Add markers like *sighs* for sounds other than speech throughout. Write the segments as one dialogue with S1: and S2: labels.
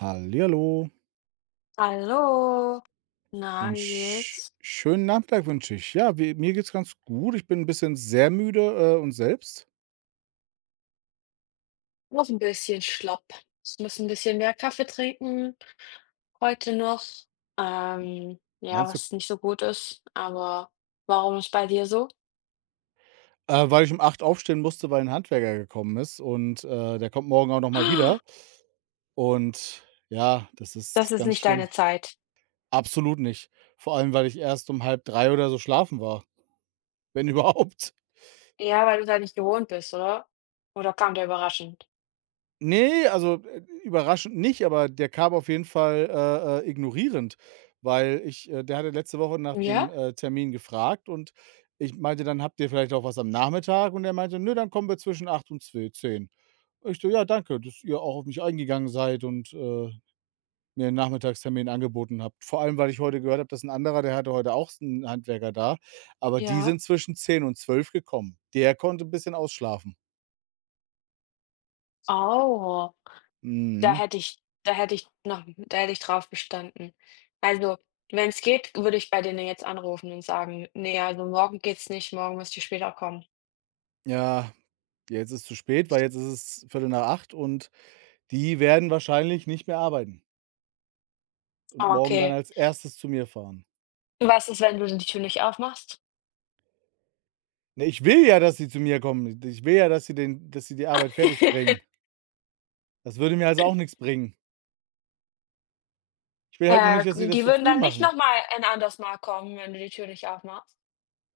S1: Hallihallo,
S2: Hallo. Na,
S1: einen
S2: wie geht's?
S1: schönen Nachmittag wünsche ich. Ja, wie mir geht's ganz gut. Ich bin 'n bisschen sehr müde, und selbst?
S2: Auch 'n bisschen schlapp. Ich muss ein bisschen mehr Kaffee trinken heute noch. Ja,
S1: Meinst du?
S2: was nicht so gut ist, aber warum ist bei dir so?
S1: Äh, weil ich um 8 aufstehen musste, weil 'n Handwerker gekommen ist und, der kommt morgen auch noch mal wieder.
S2: *gasps*
S1: Und ja, das
S2: Das
S1: ist
S2: ist
S1: ganz
S2: nicht
S1: schlimm.
S2: deine Zeit.
S1: Absolut nicht. Vor allem, weil ich erst um halb drei oder so schlafen war, wenn *laughs* überhaupt.
S2: Ja, weil du da nicht gewohnt bist, oder? Oder kam der überraschend?
S1: Nee, also, überraschend nicht, aber der kam auf jeden Fall, ignorierend, weil ich der hatte letzte Woche nach dem,
S2: Ja?
S1: Termin gefragt, und ich meinte dann: „Habt ihr vielleicht auch was am Nachmittag?“ Und er meinte: „Nö, dann kommen wir zwischen 8 und zwe 10.“ Ich so: „Ja, danke, dass ihr auch auf mich eingegangen seid und, mir 'n Nachmittagstermin angeboten habt.“ Vor allem, weil ich heute gehört habe, dass ein anderer, der hatte heute auch einen Handwerker da, aber die
S2: Ja.
S1: sind zwischen 10 und 12 gekommen. Der konnte ein bisschen ausschlafen.
S2: Oh.
S1: Mhm,
S2: Da hätte ich noch da hätte ich drauf bestanden. Also, wenn's geht, würde ich bei denen jetzt anrufen und sagen: „Ne, also morgen geht's nicht, morgen müsst ihr später kommen."
S1: ja. Jetzt ist es zu spät, weil jetzt ist es Viertel nach acht und die werden wahrscheinlich nicht mehr arbeiten und
S2: Ah,
S1: morgen dann
S2: „Okay,
S1: als erstes zu mir fahren.
S2: was ist, wenn du die Tür nicht aufmachst?"
S1: Ne, ich will ja, dass sie zu mir kommen. Ich will ja, dass sie den dass sie die Arbeit fertigbringen.
S2: *laughs*
S1: Das würde mir also auch nix bringen. Ich will halt nur nicht, dass sie das
S2: Die
S1: zu
S2: würden
S1: früh
S2: dann nicht noch
S1: machen.
S2: mal ein anderes Mal kommen, wenn du die Tür nicht aufmachst?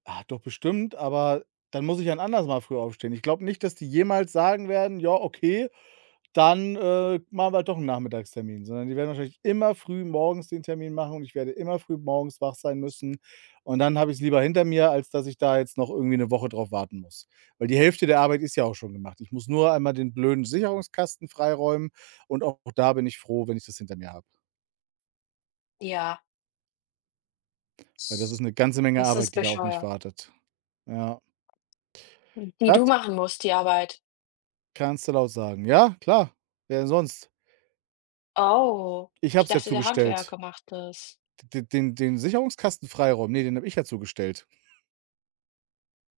S1: Ah, doch bestimmt, aber dann muss ich ja ein anderes Mal früh aufstehen. Ich glaube nicht, dass die jemals sagen werden: „Ja, okay, dann, machen wir halt doch einen Nachmittagstermin“, sondern die werden wahrscheinlich immer früh morgens den Termin machen und ich werde immer früh morgens wach sein müssen. Und dann habe ich es lieber hinter mir, als dass ich da jetzt noch irgendwie eine Woche drauf warten muss. Weil die Hälfte der Arbeit ist ja auch schon gemacht. Ich muss nur einmal den blöden Sicherungskasten freiräumen, und auch da bin ich froh, wenn ich das hinter mir habe,
S2: Ja,
S1: weil das ist eine ganze Menge
S2: das ist
S1: Arbeit, die da auf mich
S2: bescheuert.
S1: wartet. Ja,
S2: Die
S1: das
S2: du machen musst, die Arbeit.
S1: kannst du laut sagen. Ja, klar, wer denn sonst?
S2: Oh,
S1: Ich habe
S2: ich
S1: es ja
S2: dachte, der
S1: zugestellt.
S2: Handwerker macht das.
S1: D den den Sicherungskasten freiräumen, ne, den habe ich ja zugestellt.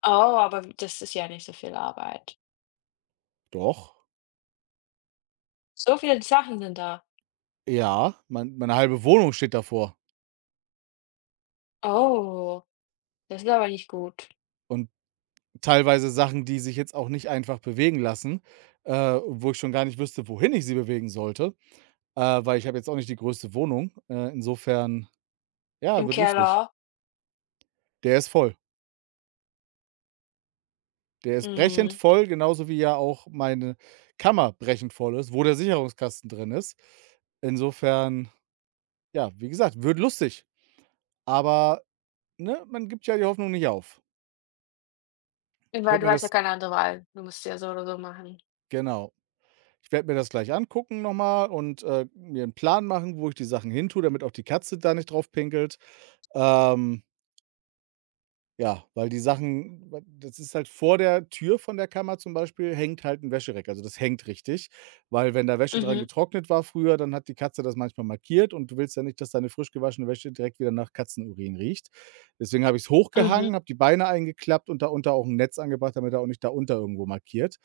S2: Oh, aber das ist ja nicht so viel Arbeit.
S1: Doch.
S2: So viele Sachen sind da.
S1: Ja, meine halbe Wohnung steht davor
S2: Oh. Das ist aber nicht gut.
S1: und teilweise Sachen, die sich jetzt auch nicht einfach bewegen lassen, äh, wo ich schon gar nicht wüsste, wohin ich sie bewegen sollte, weil ich habe jetzt auch nicht die größte Wohnung. Insofern, ja,
S2: Im
S1: wird lustig.
S2: Keller?
S1: Der ist voll. Der ist brechend
S2: Mhm.
S1: voll, genauso wie ja auch meine Kammer brechend voll ist, wo der Sicherungskasten drin ist. Insofern, ja, wie gesagt, wird lustig, aber, ne, man gibt ja die Hoffnung nicht auf. Ich
S2: Weil
S1: werde
S2: du
S1: mir
S2: hast ja
S1: das
S2: keine andere Wahl. Du musst ja so oder so machen.
S1: Genau. Ich werde mir das gleich angucken nochmal und, mir einen Plan machen, wo ich die Sachen hin tue, damit auch die Katze da nicht drauf pinkelt. Ähm, ja, weil die Sachen weil das ist halt vor der Tür von der Kammer, zum Beispiel hängt halt ein Wäschereck. Also, das hängt richtig, weil wenn da Wäsche dran
S2: Mhm,
S1: getrocknet war früher, dann hat die Katze das manchmal markiert und du willst ja nicht, dass deine frisch gewaschene Wäsche direkt wieder nach Katzenurin riecht. Deswegen habe ich es
S2: mhm.
S1: hochgehangen, habe die Beine eingeklappt und darunter auch ein Netz angebracht, damit er auch nicht darunter irgendwo markiert.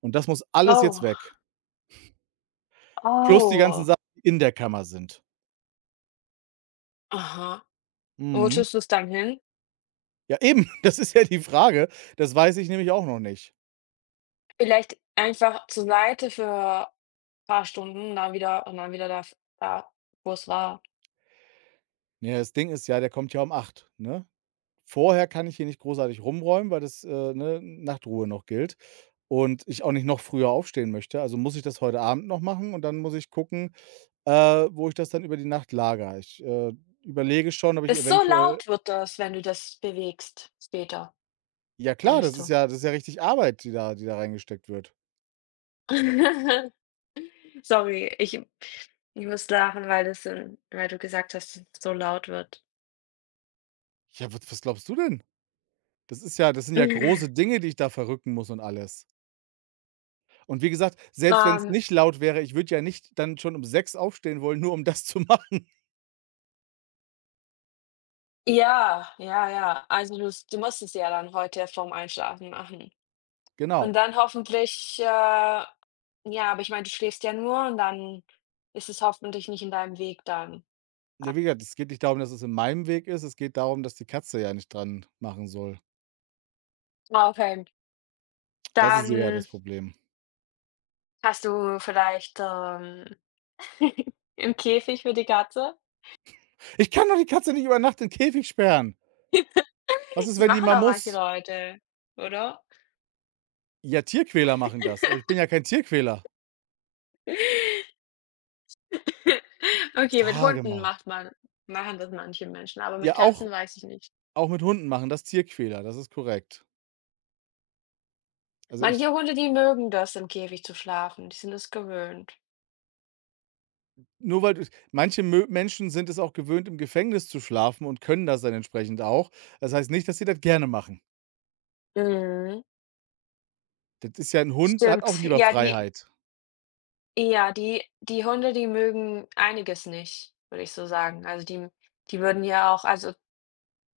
S1: Und das muss alles jetzt
S2: Oh,
S1: weg. Plus die ganzen
S2: oh.
S1: Sachen, die in der Kammer sind.
S2: Aha. Und wo
S1: Mhm.
S2: tust du's dann hin?
S1: Ja eben, *laughs* das ist ja die Frage. Das weiß ich nämlich auch noch nicht.
S2: Vielleicht einfach zur Seite für paar Stunden, dann wieder und dann wieder da, wo es war.
S1: Ne, das Ding ist ja, der kommt ja um acht, ne? Vorher kann ich hier nicht großartig rumräumen, weil das, ne, Nachtruhe noch gilt und ich auch nicht noch früher aufstehen möchte. Also muss ich das heute Abend noch machen und dann muss ich gucken, äh, wo ich das dann über die Nacht lagere. Ich, überlege schon, ob ich
S2: Das so
S1: eventuell.
S2: laut wird das, wenn du das bewegst später,
S1: Ja klar,
S2: denkst du.
S1: das ist ja richtig Arbeit, die da reingesteckt wird.
S2: *laughs* Sorry, ich muss lachen, weil weil du gesagt hast, dass es so laut wird.
S1: Ja, was glaubst du denn? Das ist ja das sind ja große Dinge, die ich da verrücken muss und alles. Und wie gesagt, selbst wenn's
S2: Ähm
S1: nicht laut wäre, ich würde ja nicht dann schon um 6 aufstehen wollen, nur um das *laughs* zu machen.
S2: Ja, ja, ja. Also, du musst es ja dann heute vorm Einschlafen machen. Und
S1: Genau.
S2: dann hoffentlich, ja, aber ich meine, du schläfst ja nur und dann ist es hoffentlich nicht in deinem Weg dann.
S1: Ja, wie gesagt, es geht nicht darum, dass es in meinem Weg ist. Es geht darum, dass die Katze ja nicht dran machen soll.
S2: Ah, okay.
S1: Das ist eher
S2: Dann
S1: das Problem.
S2: hast du vielleicht, *laughs* 'n Käfig für die Katze?
S1: Ich kann doch die Katze nicht über Nacht in 'n Käfig sperren. Was ist,
S2: Das
S1: wenn die
S2: machen
S1: mal
S2: auch manche
S1: muss?
S2: Leute, oder?
S1: Ja, Tierquäler machen das, aber ich bin ja kein Tierquäler.
S2: *laughs* Okay, mit
S1: Sage
S2: Hunden
S1: mal.
S2: macht man machen das manche Menschen, aber mit
S1: Ja,
S2: Katzen weiß ich nicht.
S1: auch mit Hunden machen das Tierquäler, das ist korrekt. Also, ich
S2: Manche Hunde, die mögen das, im Käfig zu schlafen. Die sind es gewöhnt.
S1: Nur weil du manche Mö Menschen sind es auch gewöhnt, im Gefängnis zu schlafen und können das dann entsprechend auch. Das heißt nicht, dass sie das gerne machen.
S2: Mhm,
S1: Das ist ja 'n Hund, der hat auch
S2: stimmt.
S1: lieber Freiheit.
S2: Ja, die Hunde, die mögen einiges nicht, würde ich so sagen. Also, die würden ja auch also,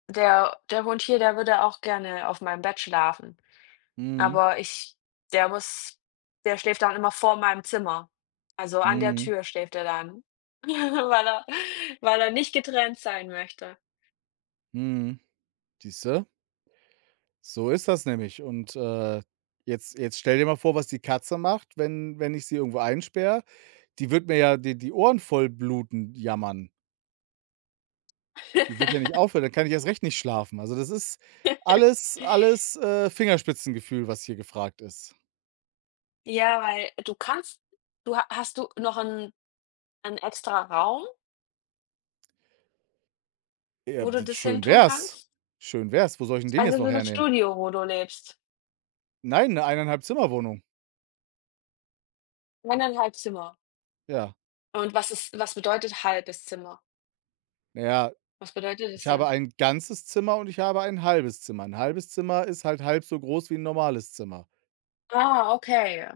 S2: der Hund hier, der würde auch gerne auf meinem Bett schlafen,
S1: Mhm,
S2: aber ich der muss der schläft dann immer vor meinem Zimmer. Also, an der
S1: mhm,
S2: Tür schläft er dann, *laughs* weil er weil er nicht getrennt sein möchte.
S1: mhm. Siehste? So ist das nämlich, und, jetzt stell dir mal vor, was die Katze macht, wenn ich sie irgendwo einsperre. Die wird mir ja die Ohren voll bluten, jammern. Die wird ja nicht aufhören, dann kann ich erst recht nicht schlafen. Also, das ist
S2: *laughs*
S1: alles, Fingerspitzengefühl, was hier gefragt ist.
S2: Ja, weil du kannst du ha hast du noch 'n extra Raum,
S1: Ja,
S2: wo
S1: d
S2: du das hin
S1: schön
S2: tun
S1: wär's.
S2: kannst?
S1: Schön wär's. Wo soll ich 'n den jetzt
S2: Also, so
S1: noch
S2: ein
S1: hernehmen?
S2: Studio, wo du lebst?
S1: Nein, 'ne 1,5 Zimmerwohnung.
S2: 1,5 Zimmer.
S1: Ja.
S2: Und was bedeutet halbes Zimmer?
S1: Naja,
S2: Was bedeutet
S1: ich
S2: das
S1: habe
S2: denn?
S1: ein ganzes Zimmer und ich habe ein halbes Zimmer. Ein halbes Zimmer ist halt halb so groß wie ein normales Zimmer.
S2: Ah, okay.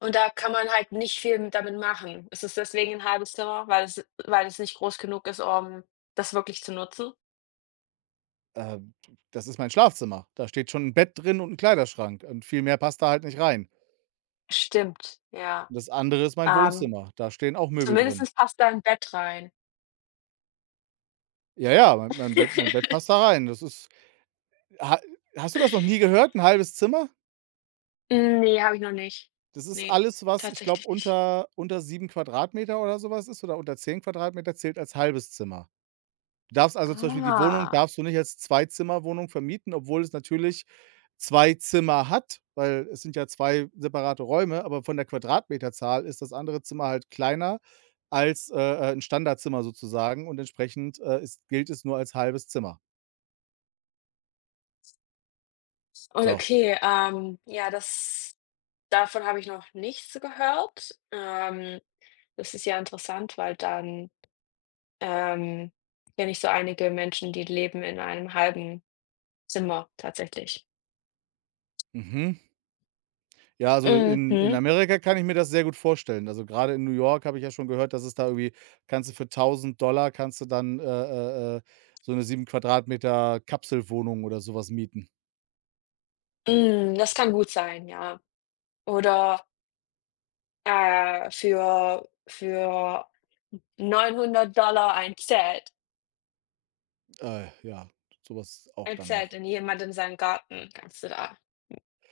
S2: Und da kann man halt nicht viel damit machen. Ist es deswegen ein halbes Zimmer, weil es nicht groß genug ist, um das wirklich zu nutzen?
S1: Ähm, Das ist mein Schlafzimmer. Da steht schon ein Bett drin und ein Kleiderschrank, und viel mehr passt da halt nicht rein.
S2: Stimmt, ja.
S1: Und das andere ist mein
S2: Ähm,
S1: Wohnzimmer. Da stehen auch Möbel drin.
S2: Zumindestens passt da ein Bett rein.
S1: Ja, ja, mein Bett
S2: *laughs*
S1: passt da rein. Das ist ha Hast du das noch nie gehört, ein halbes Zimmer?
S2: Hm, ne, habe ich noch nicht.
S1: Das ist
S2: Ne,
S1: alles, was ich glaube,
S2: tatsächlich nicht.
S1: unter 7 Quadratmeter oder sowas ist, oder unter 10 Quadratmeter, zählt als halbes Zimmer. Du darfst also zum Beispiel die Wohnung
S2: Ah,
S1: darfst du nicht als Zweizimmerwohnung vermieten, obwohl es natürlich 2 Zimmer hat, weil es sind ja 2 separate Räume, aber von der Quadratmeterzahl ist das andere Zimmer halt kleiner als, 'n Standardzimmer sozusagen, und entsprechend, ist gilt es nur als halbes Zimmer.
S2: o
S1: So.
S2: okay, ja, das davon habe ich noch nichts gehört. Das ist ja interessant, weil dann, ähm, kenne ich so einige Menschen, die leben in einem halben Zimmer tatsächlich.
S1: Mhm. Ja, also in
S2: Mhm,
S1: Amerika kann ich mir das sehr gut vorstellen. Also, gerade in New York habe ich ja schon gehört, dass es da irgendwie, kannst du für 1000 Dollar kannst du dann, so eine 7 Quadratmeter Kapselwohnung oder sowas mieten.
S2: mhm, das kann gut sein, ja. Oder, für 900 Dollar ein Zelt,
S1: Ja, sowas auch dann noch.
S2: In jemandem seinem Garten kannst du da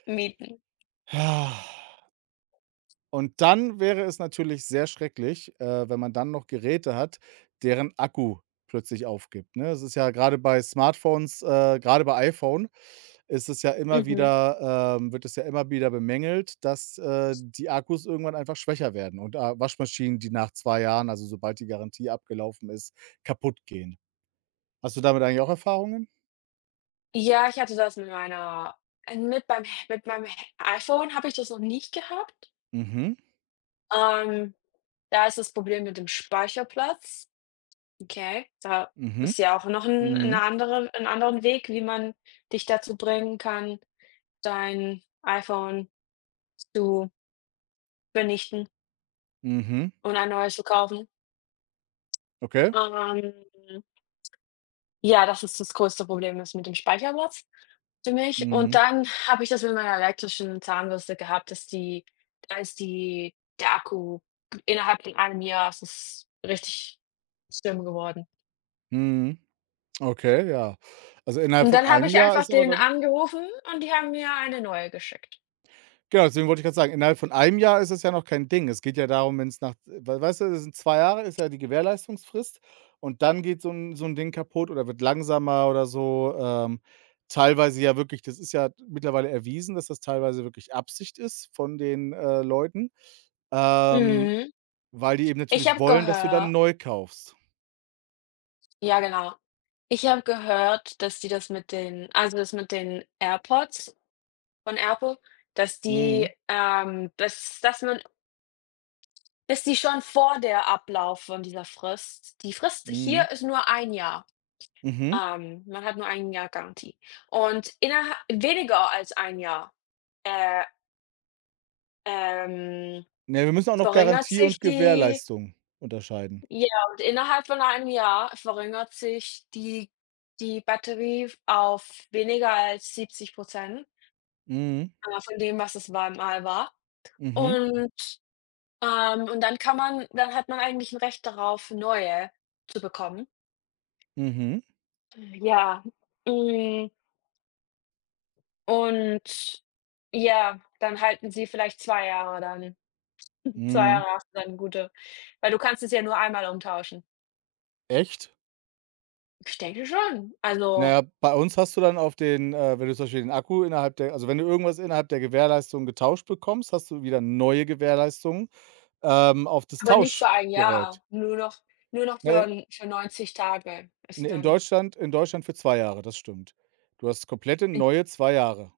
S2: mieten.
S1: *sighs* Und dann wäre es natürlich sehr schrecklich, wenn man dann noch Geräte hat, deren Akku plötzlich aufgibt, ne? Es ist ja gerade bei Smartphones, grade bei iPhone ist es ja immer
S2: Mhm.
S1: wieder wird es ja immer wieder bemängelt, dass, die Akkus irgendwann einfach schwächer werden, und, Waschmaschinen, die nach 2 Jahren, also sobald die Garantie abgelaufen ist, kaputt gehen. Hast du damit eigentlich auch Erfahrungen?
S2: Ja, ich hatte das mit meinem iPhone habe ich das noch nicht gehabt.
S1: Mhm,
S2: Ähm, Da ist das Problem mit dem Speicherplatz. Okay, da
S1: mhm,
S2: ist ja auch noch 'n 'ne
S1: mhm,
S2: andere 'n anderen Weg, wie man dich dazu bringen kann, dein iPhone zu vernichten
S1: mhm,
S2: und ein neues zu kaufen.
S1: okay.
S2: Ähm Ja, das größte Problem ist mit dem Speicherplatz für mich. Und
S1: Mhm,
S2: dann habe ich das mit meiner elektrischen Zahnbürste gehabt, dass die da ist die der Akku innerhalb von einem Jahr, es ist richtig schlimm geworden.
S1: mhm. Okay, ja. Also, innerhalb
S2: Und
S1: von
S2: dann habe
S1: einem
S2: ich
S1: Jahr
S2: einfach
S1: ist aber
S2: den
S1: dann
S2: angerufen und die haben mir eine neue geschickt.
S1: Genau, deswegen wollte ich grad sagen, innerhalb von einem Jahr ist es ja noch kein Ding. Es geht ja darum, wenn's nach weißt du, das sind 2 Jahre, ist ja die Gewährleistungsfrist, und dann geht so 'n Ding kaputt oder wird langsamer oder so. Teilweise ja wirklich das ist ja mittlerweile erwiesen, dass das teilweise wirklich Absicht ist von den, Leuten, ähm,
S2: Mhm.
S1: weil die eben
S2: Ich
S1: natürlich
S2: habe
S1: wollen, dass du dann
S2: gehört
S1: neu kaufst.
S2: Ja, genau. Ich habe gehört, dass die das mit den also, das mit den AirPods von Apple, dass die,
S1: Mhm,
S2: dass die schon vor der Ablauf von dieser Frist, die Frist
S1: mhm,
S2: hier ist nur ein Jahr.
S1: mhm.
S2: Man hat nur ein Jahr Garantie. Und innerhalb weniger als ein Jahr, äh, ähm,
S1: Ne, wir müssen auch noch
S2: verringert
S1: Garantie
S2: sich
S1: und
S2: die,
S1: Gewährleistung unterscheiden.
S2: ja, und innerhalb von einem Jahr verringert sich die Batterie auf weniger als 70,
S1: Mhm.
S2: von dem, was es war mal war.
S1: Mhm.
S2: Und, und dann hat man eigentlich 'n Recht darauf, neue zu bekommen.
S1: Mhm.
S2: Ja, hm, und ja, dann halten sie vielleicht 2 Jahre dann. zwei
S1: Mhm.
S2: Jahre hast du dann gute, weil du kannst es ja nur einmal umtauschen.
S1: Echt?
S2: Ich denke schon.
S1: Na
S2: Also,
S1: ja, bei uns hast du dann auf den wenn du zum Beispiel den Akku innerhalb der also, wenn du irgendwas innerhalb der Gewährleistung getauscht bekommst, hast du wieder neue Gewährleistungen, auf das
S2: aber nicht für ein
S1: Tauschgerät.
S2: Jahr, nur noch für
S1: Ne,
S2: 'n für 90 Tage
S1: ne,
S2: ist dann.
S1: In Deutschland für 2 Jahre, das stimmt. Du hast komplette
S2: Int
S1: neue 2 Jahre.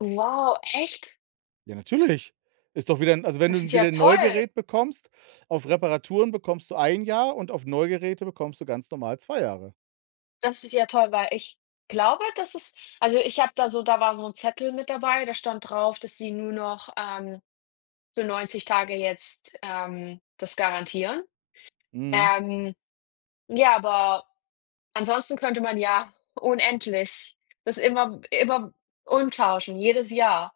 S2: Wow, echt?
S1: Ja, natürlich. Ist doch wieder 'n also, wenn
S2: Das
S1: du
S2: ist ja
S1: wieder 'n
S2: toll.
S1: Neugerät bekommst, auf Reparaturen bekommst du ein Jahr und auf Neugeräte bekommst du ganz normal 2 Jahre.
S2: Das ist ja toll, weil ich glaube, dass es also, ich habe da so da war so ein Zettel mit dabei, da stand drauf, dass sie nur noch, für 90 Tage jetzt, das garantieren.
S1: Mhm.
S2: Ähm, ja, aber ansonsten könnte man ja unendlich das immer umtauschen, jedes Jahr.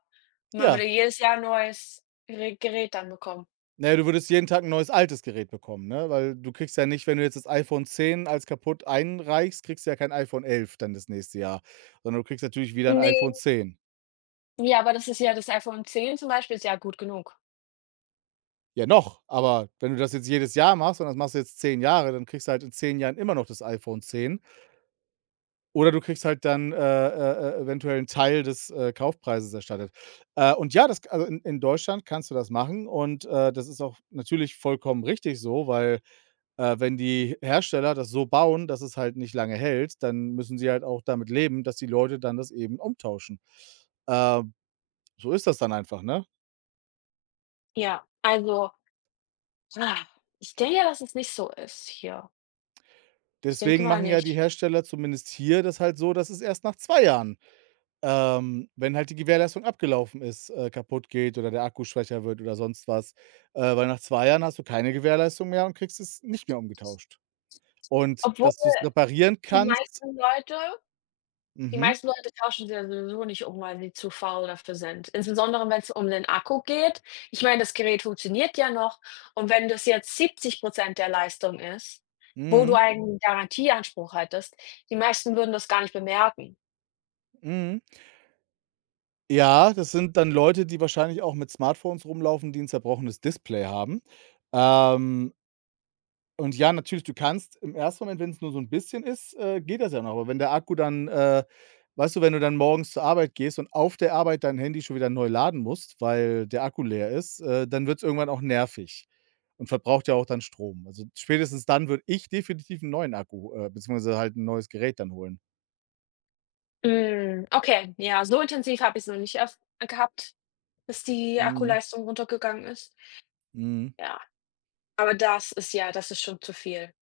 S2: Man
S1: Ja.
S2: würde jedes Jahr 'n neues Gerät dann bekommen.
S1: Na ja, du würdest jeden Tag ein neues altes Gerät bekommen, ne? Weil du kriegst ja nicht, wenn du jetzt das iPhone 10 als kaputt einreichst, kriegst du ja kein iPhone 11 dann das nächste Jahr, sondern du kriegst natürlich wieder ein
S2: Ne,
S1: iPhone 10.
S2: ja, aber das ist ja das iPhone 10 zum Beispiel ist ja gut genug.
S1: Ja, noch, aber wenn du das jetzt jedes Jahr machst und das machst du jetzt 10 Jahre, dann kriegst du halt in 10 Jahren immer noch das iPhone 10. Oder du kriegst halt dann, eventuell 'n Teil des, Kaufpreises erstattet. Und ja, das, also, in Deutschland kannst du das machen, und, das ist auch natürlich vollkommen richtig so, weil, wenn die Hersteller das so bauen, dass es halt nicht lange hält, dann müssen sie halt auch damit leben, dass die Leute dann das eben umtauschen. Äh, so ist das dann einfach, ne?
S2: Ja, also, ah, ich denke ja, dass es nicht so ist hier. Ich denke
S1: Deswegen
S2: mal
S1: machen ja die
S2: nicht.
S1: Hersteller zumindest hier das halt so, dass es erst nach 2 Jahren, wenn halt die Gewährleistung abgelaufen ist, kaputt geht oder der Akku schwächer wird oder sonst was. Weil nach 2 Jahren hast du keine Gewährleistung mehr und kriegst es nicht mehr umgetauscht. Und
S2: Obwohl
S1: dass du es reparieren
S2: die
S1: kannst.
S2: meisten Leute Die
S1: Mhm,
S2: meisten Leute tauschen sie ja sowieso nicht um, weil sie zu faul dafür sind. Insbesondere, wenn es um den Akku geht. Ich meine, das Gerät funktioniert ja noch und wenn das jetzt 70 der Leistung ist, wo du
S1: mhm,
S2: einen Garantieanspruch hattest, die meisten würden das gar nicht bemerken.
S1: mhm. Ja, das sind dann Leute, die wahrscheinlich auch mit Smartphones rumlaufen, die ein zerbrochenes Display haben. Ähm Und ja, natürlich, du kannst im ersten Moment, wenn es nur so 'n bisschen ist, geht das ja noch. Aber wenn der Akku dann, weißt du, wenn du dann morgens zur Arbeit gehst und auf der Arbeit dein Handy schon wieder neu laden musst, weil der Akku leer ist, dann wird's irgendwann auch nervig und verbraucht ja auch dann Strom. Also, spätestens dann würde ich definitiv 'n neuen Akku, beziehungsweise halt 'n neues Gerät dann holen.
S2: Hm, okay, ja, so intensiv habe ich es noch nicht erf gehabt, dass die
S1: Mhm,
S2: Akkuleistung runtergegangen ist.
S1: mhm.
S2: Ja, aber das ist schon zu viel.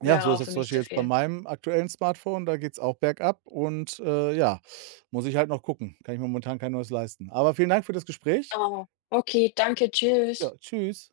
S1: Ja,
S2: Wäre
S1: so ist
S2: auch
S1: das
S2: für
S1: zum
S2: mich
S1: Beispiel
S2: zu
S1: jetzt bei
S2: viel.
S1: meinem aktuellen Smartphone, da geht's auch bergab und, ja, muss ich halt noch gucken. Kann ich mir momentan kein neues leisten. Aber vielen Dank für das Gespräch.
S2: Oh, okay, danke, tschüss.
S1: Ja, tschüss.